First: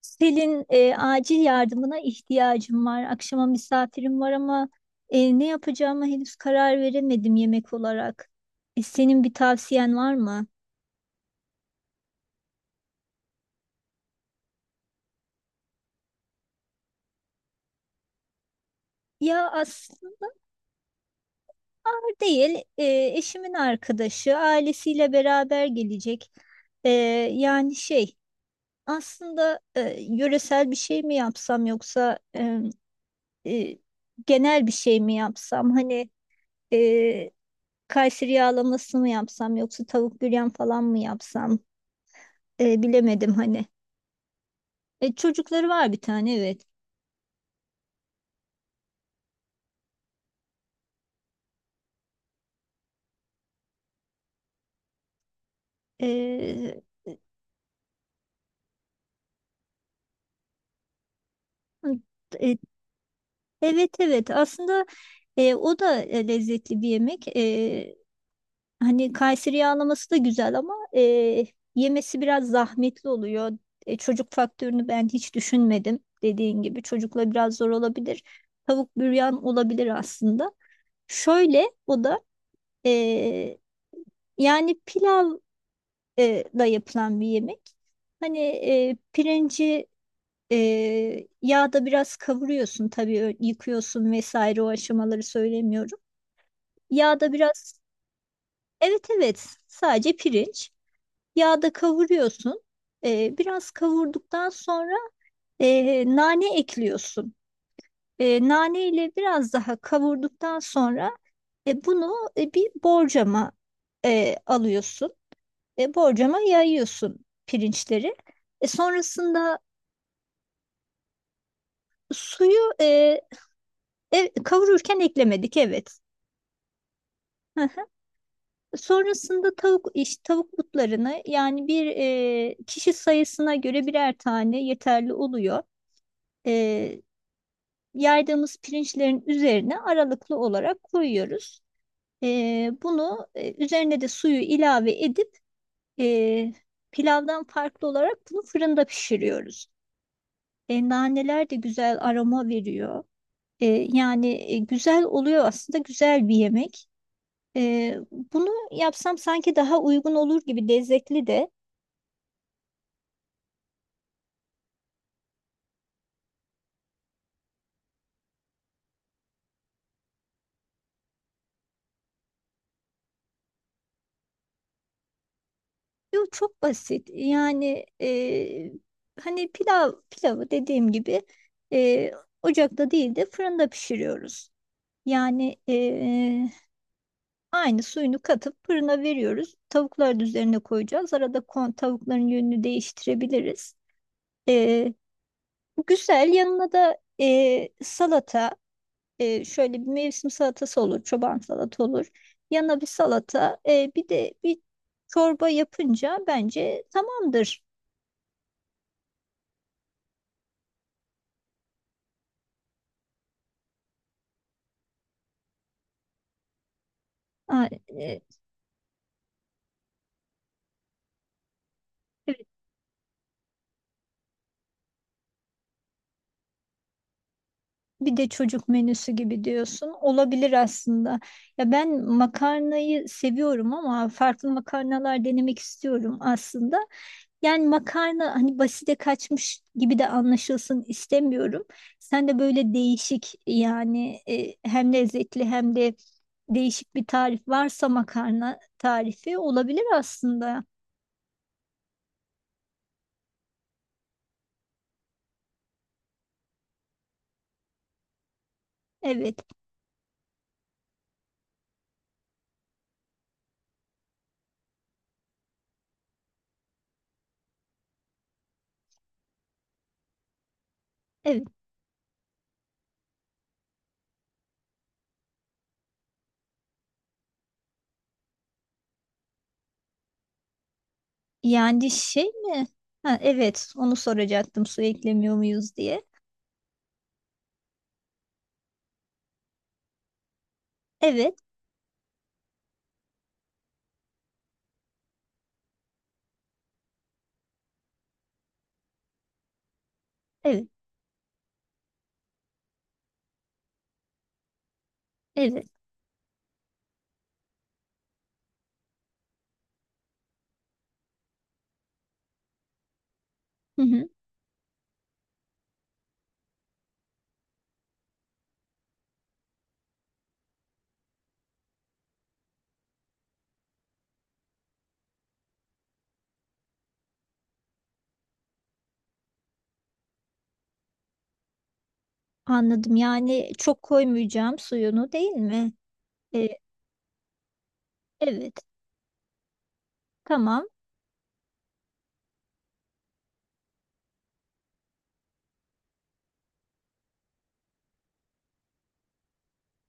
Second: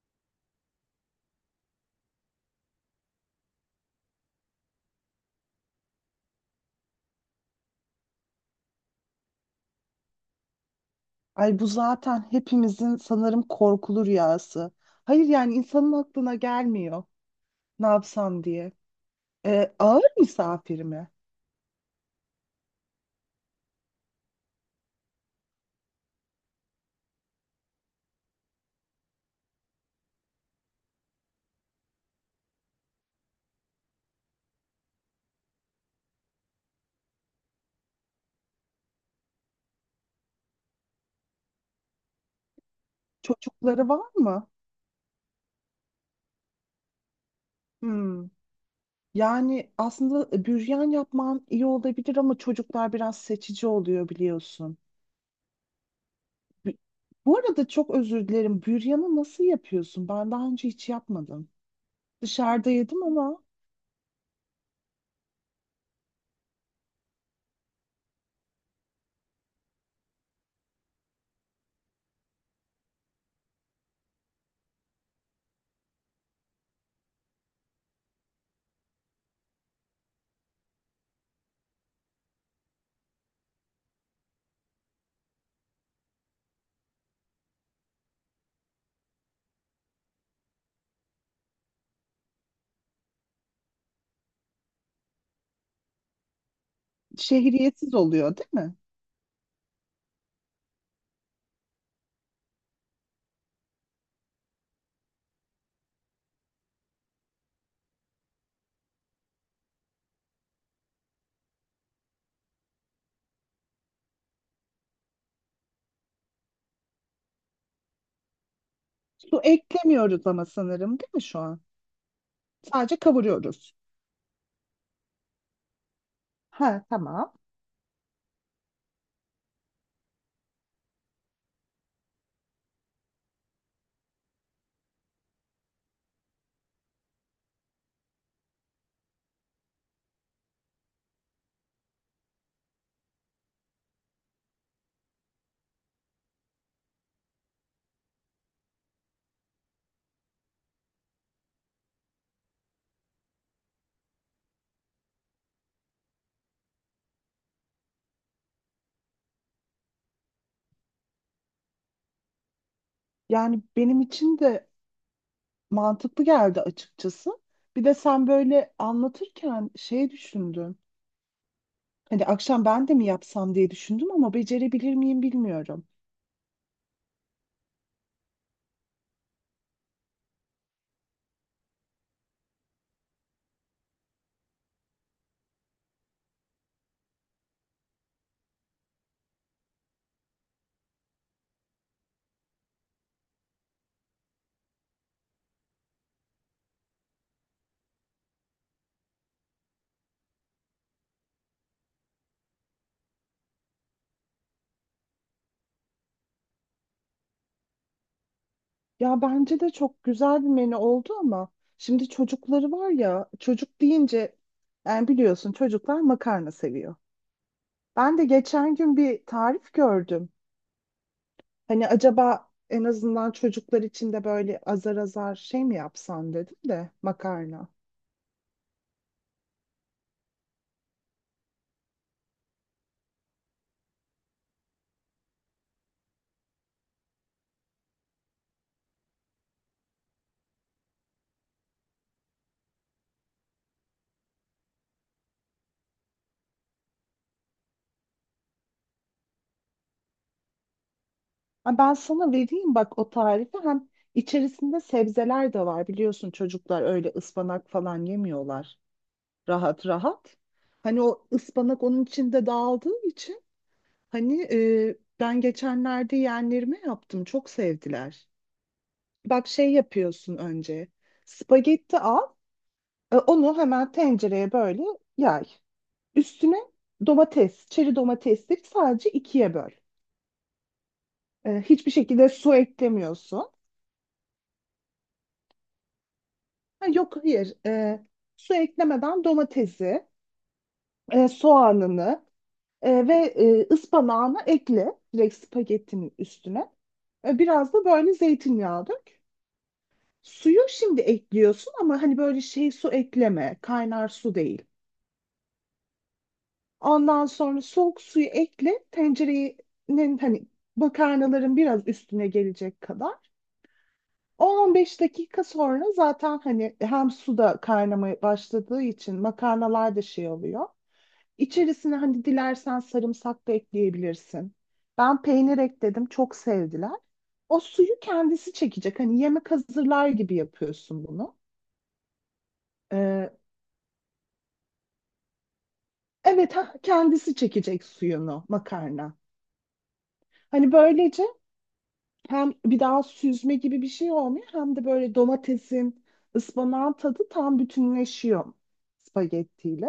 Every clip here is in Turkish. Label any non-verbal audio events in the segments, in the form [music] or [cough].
Selin, acil yardımına ihtiyacım var. Akşama misafirim var ama ne yapacağıma henüz karar veremedim yemek olarak. Senin bir tavsiyen var mı? Ay bu zaten hepimizin sanırım korkulu rüyası. Hayır yani insanın aklına gelmiyor ne yapsam diye. Ya Ağır aslında misafir mi? değil. Eşimin arkadaşı ailesiyle beraber gelecek. E, yani şey aslında, yöresel bir şey mi yapsam yoksa e, genel bir şey mi yapsam? Hani e, Kayseri yağlaması mı yapsam yoksa tavuk büryan falan mı yapsam. Bilemedim hani. Çocukları var mı? Çocukları var, bir tane, evet. Hmm. Yani aslında büryan yapman iyi olabilir ama çocuklar biraz seçici oluyor biliyorsun. Bu E, bu arada çok özür dilerim. Büryanı nasıl yapıyorsun? Ben daha önce hiç yapmadım. e, Dışarıda yedim ama evet, evet, aslında o da lezzetli bir yemek. Hani Kayseri yağlaması da güzel ama yemesi biraz zahmetli oluyor. Çocuk faktörünü ben hiç düşünmedim. Dediğin gibi çocukla biraz zor olabilir. Tavuk büryan olabilir aslında. Şöyle o da e, yani pilav da yapılan bir yemek. Hani pirinci yağda biraz kavuruyorsun tabii, yıkıyorsun vesaire, o aşamaları söylemiyorum. Yağda biraz, şehriyetsiz oluyor değil mi? evet, evet, sadece pirinç. Yağda kavuruyorsun. Biraz kavurduktan sonra nane ekliyorsun. Nane ile biraz daha kavurduktan sonra bunu bir borcama alıyorsun. Borcama yayıyorsun pirinçleri. E, Su sonrasında eklemiyoruz ama sanırım değil mi şu an? suyu Sadece kavuruyoruz. Kavururken eklemedik, evet. Ha, tamam. Hı hı. Sonrasında tavuk butlarını, yani bir kişi sayısına göre birer tane yeterli oluyor. E, yaydığımız pirinçlerin üzerine aralıklı olarak koyuyoruz. Bunu üzerine de suyu ilave edip e, pilavdan farklı olarak bunu fırında pişiriyoruz. Naneler de güzel aroma veriyor. E, yani güzel oluyor aslında, güzel bir yemek. Ee, bunu yapsam sanki daha uygun olur gibi, lezzetli de. Yani benim için de mantıklı geldi açıkçası. Bir de sen böyle anlatırken şey düşündüm. Hani akşam ben de mi yapsam diye düşündüm ama becerebilir miyim bilmiyorum. Yok, çok basit. Yani hani pilav pilavı dediğim gibi e, ocakta değil de fırında pişiriyoruz. Yani aynı suyunu katıp fırına veriyoruz. Tavukların üzerine koyacağız. Arada tavukların yönünü değiştirebiliriz. E, Güzel. Yanına da salata. Şöyle bir mevsim salatası olur, çoban salata olur. Yanına bir salata, bir de bir çorba yapınca bence tamamdır. Ya bence de çok güzel bir menü oldu ama şimdi çocukları var ya, çocuk deyince yani biliyorsun çocuklar makarna seviyor. Ha, Ben de geçen gün bir tarif gördüm. Hani evet, acaba en azından çocuklar için de böyle azar azar şey mi yapsan dedim de, makarna. bir de çocuk menüsü gibi diyorsun. Olabilir aslında. Ya ben makarnayı seviyorum ama farklı makarnalar denemek istiyorum aslında. Yani makarna hani basite kaçmış gibi de anlaşılsın istemiyorum. Sen de böyle değişik yani, hem lezzetli hem de değişik bir tarif varsa makarna tarifi olabilir aslında. Ha, ben sana vereyim bak o tarifi, hem içerisinde sebzeler de var, biliyorsun çocuklar öyle ıspanak falan yemiyorlar Evet, rahat rahat. Hani o ıspanak onun içinde dağıldığı için hani, ben geçenlerde yeğenlerime yaptım, çok sevdiler. Bak şey yapıyorsun, önce evet. spagetti al, onu hemen tencereye böyle yay. Üstüne domates, çeri domatesleri sadece ikiye böl. Yani Hiçbir şey şekilde su mi? Ha, eklemiyorsun. evet, onu soracaktım, su eklemiyor muyuz diye. Ha, yok hayır. Su eklemeden domatesi, Evet, soğanını ve ıspanağını ekle direkt spagettinin üstüne. Biraz da böyle zeytinyağı dök. Suyu evet, şimdi ekliyorsun ama hani böyle şey, su ekleme, kaynar su değil. evet. Ondan sonra soğuk suyu ekle, tencerenin hani makarnaların biraz üstüne gelecek kadar. Hı hı, 10-15 dakika sonra zaten hani hem su da kaynamaya başladığı için makarnalar da şey oluyor. İçerisine hani dilersen sarımsak da ekleyebilirsin. Ben peynir ekledim, çok sevdiler. O suyu kendisi çekecek. Hani yemek hazırlar gibi yapıyorsun bunu. anladım. Ee, Yani çok koymayacağım suyunu, değil mi? E, evet, ha, kendisi çekecek suyunu evet, makarna. tamam. Hani böylece hem bir daha süzme gibi bir şey olmuyor, hem de böyle domatesin, ıspanağın tadı tam bütünleşiyor spagettiyle.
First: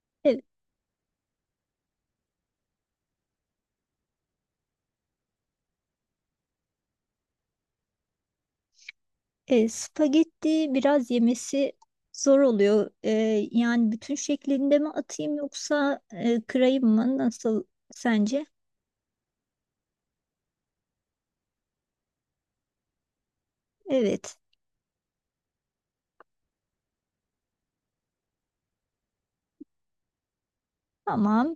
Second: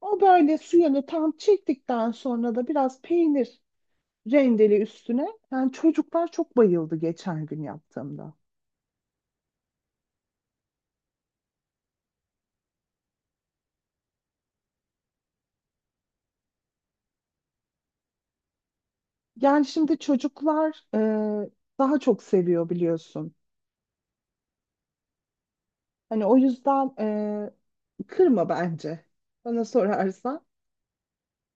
O böyle suyunu tam çektikten sonra da biraz peynir rendeli üstüne. Yani çocuklar çok bayıldı geçen gün yaptığımda. Spagetti biraz yemesi zor oluyor. Yani bütün şeklinde mi atayım yoksa kırayım mı? Nasıl sence? Yani şimdi çocuklar daha çok seviyor biliyorsun. Evet, Hani o yüzden kırma bence. Bana sorarsan. tamam.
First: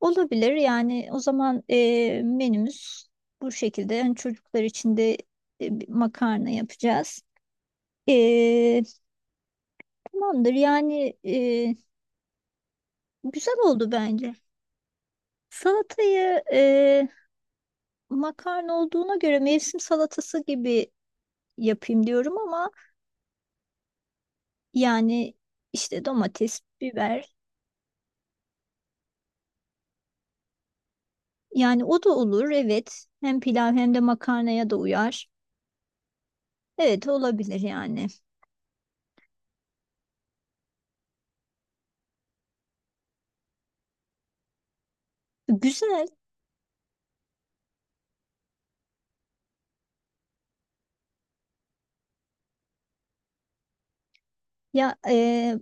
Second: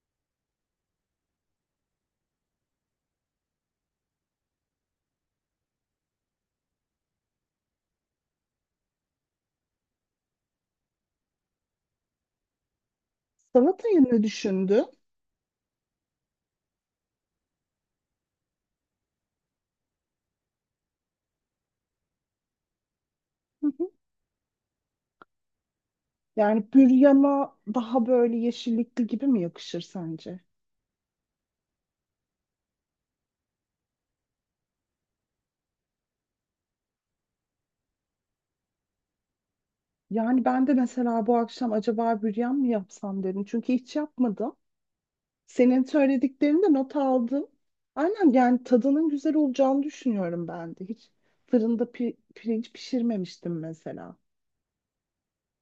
Olabilir. Yani o zaman menümüz bu şekilde. Yani çocuklar için de bir makarna yapacağız. E, tamamdır. Yani güzel oldu Salatayı ne bence. düşündün? Salatayı, makarna olduğuna göre, mevsim salatası gibi yapayım diyorum ama. Hı hı. Yani işte domates, Yani biber. büryana daha böyle yeşillikli gibi mi yakışır sence? Yani o da olur, evet. Hem pilav hem de makarnaya da uyar. Evet, olabilir yani. Yani ben de mesela bu akşam acaba büryan mı yapsam dedim. Çünkü hiç yapmadım. Senin Güzel. söylediklerini de not aldım. Aynen, yani tadının güzel olacağını düşünüyorum ben de. Hiç fırında pirinç pişirmemiştim mesela. Ya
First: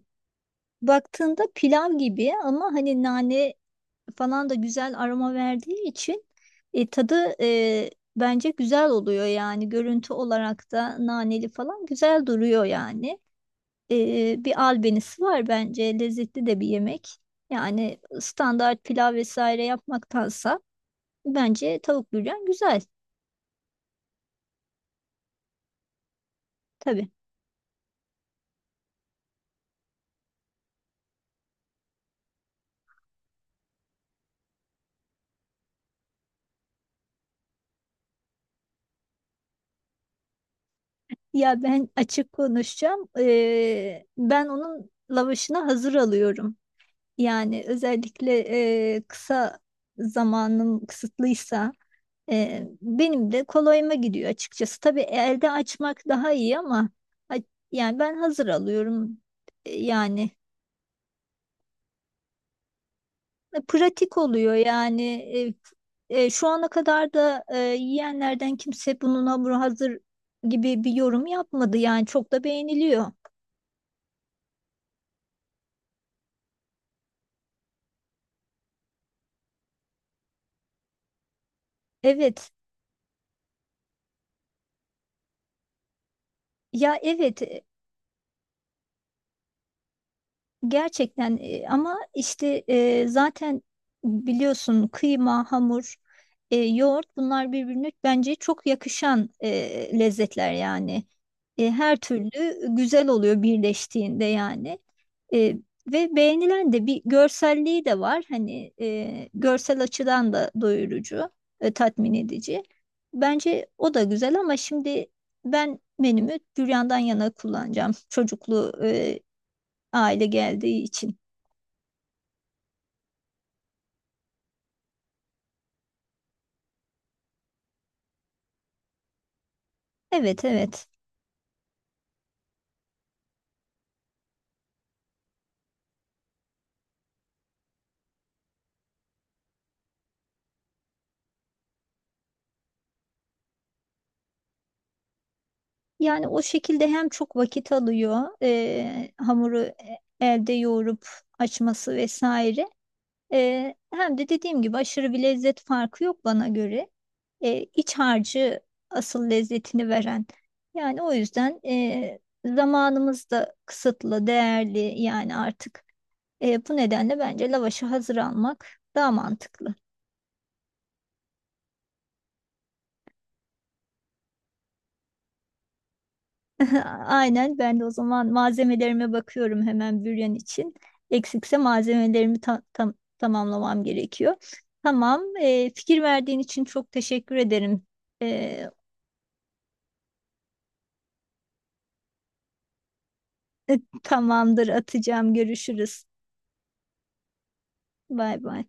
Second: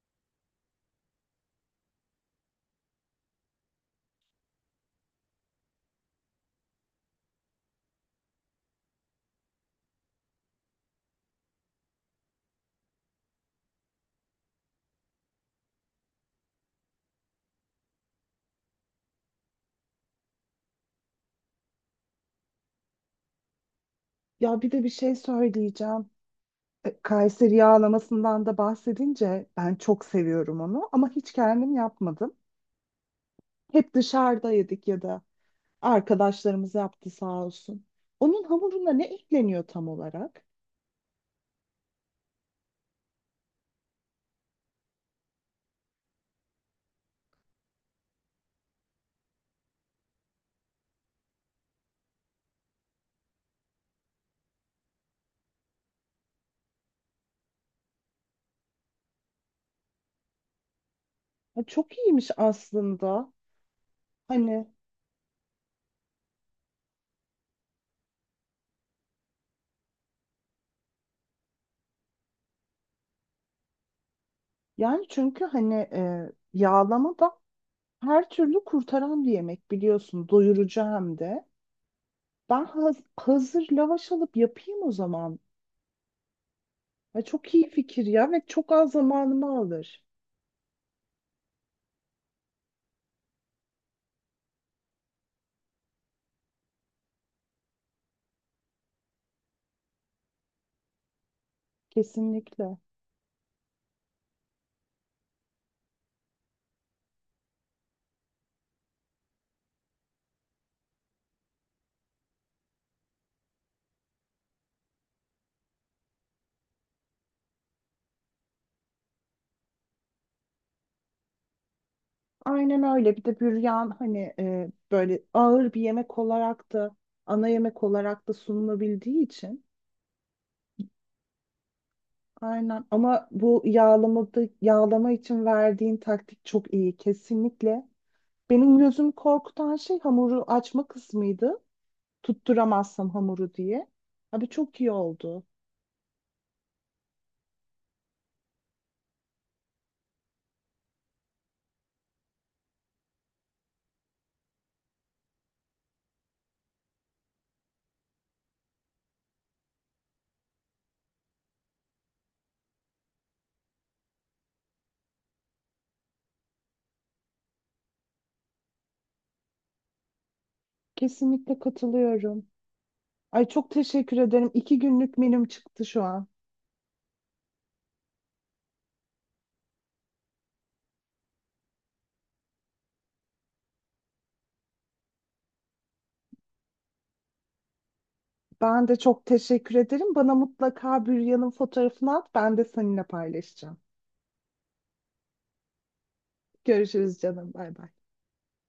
baktığında pilav gibi ama hani nane falan da güzel aroma verdiği için tadı bence güzel oluyor yani. Görüntü olarak da naneli falan güzel duruyor yani. Bir albenisi var bence. Lezzetli de bir yemek. Yani standart pilav vesaire yapmaktansa. Bence tavuk büryan güzel, Ya bir de bir şey söyleyeceğim. E, tabii. Kayseri yağlamasından da bahsedince ben çok seviyorum onu ama hiç kendim yapmadım. Hep dışarıda yedik ya da arkadaşlarımız yaptı sağ olsun. Onun hamuruna ne ekleniyor tam olarak? Ya ben açık konuşacağım. Ben onun lavaşını hazır alıyorum. Yani özellikle kısa zamanım kısıtlıysa benim de kolayıma gidiyor açıkçası. Tabii, elde açmak daha iyi ama a- yani ben hazır alıyorum. Yani Ha, çok iyiymiş aslında. pratik oluyor Hani yani. Şu ana kadar da yiyenlerden kimse bunun hamuru hazır gibi bir yorum yapmadı, yani çok da beğeniliyor. yani çünkü hani yağlama da her türlü kurtaran bir yemek biliyorsun. Doyurucu hem de. Evet, Ben hazır lavaş alıp yapayım o zaman. ya, Ay evet. çok iyi fikir ya, ve çok az zamanımı alır. Gerçekten ama işte zaten biliyorsun kıyma, hamur, yoğurt, bunlar birbirine bence çok yakışan lezzetler yani. Her türlü Kesinlikle. güzel oluyor birleştiğinde yani. E, ve beğenilen de bir görselliği de var. Hani görsel açıdan da doyurucu, tatmin edici. Bence o da güzel ama şimdi ben menümü büryandan yana kullanacağım. Çocuklu aile geldiği için. Aynen öyle. Bir de büryan hani böyle ağır bir yemek olarak da, ana yemek olarak da sunulabildiği için. Evet, evet. Aynen. Ama bu yağlamada, yağlama için verdiğin taktik çok iyi. Kesinlikle. Benim gözüm korkutan şey hamuru açma kısmıydı. Tutturamazsam hamuru diye. Abi çok iyi oldu. Yani o şekilde hem çok vakit alıyor, hamuru elde yoğurup açması vesaire. Hem de dediğim gibi aşırı bir lezzet farkı yok bana göre. E, iç harcı asıl lezzetini veren. Yani o yüzden zamanımız da kısıtlı, değerli yani artık. Bu nedenle bence lavaşı hazır almak daha mantıklı. Kesinlikle katılıyorum. Ay çok teşekkür ederim. İki günlük menüm çıktı şu an. [laughs] Aynen, ben de o zaman malzemelerime bakıyorum hemen büryan için. Eksikse malzemelerimi tamamlamam gerekiyor. Tamam, fikir verdiğin için çok teşekkür ederim. E, Ben de çok teşekkür ederim. Bana mutlaka Büryan'ın fotoğrafını at. Ben de seninle paylaşacağım. [laughs] Tamamdır, atacağım. Görüşürüz. Görüşürüz canım. Bay bay. Bay bay.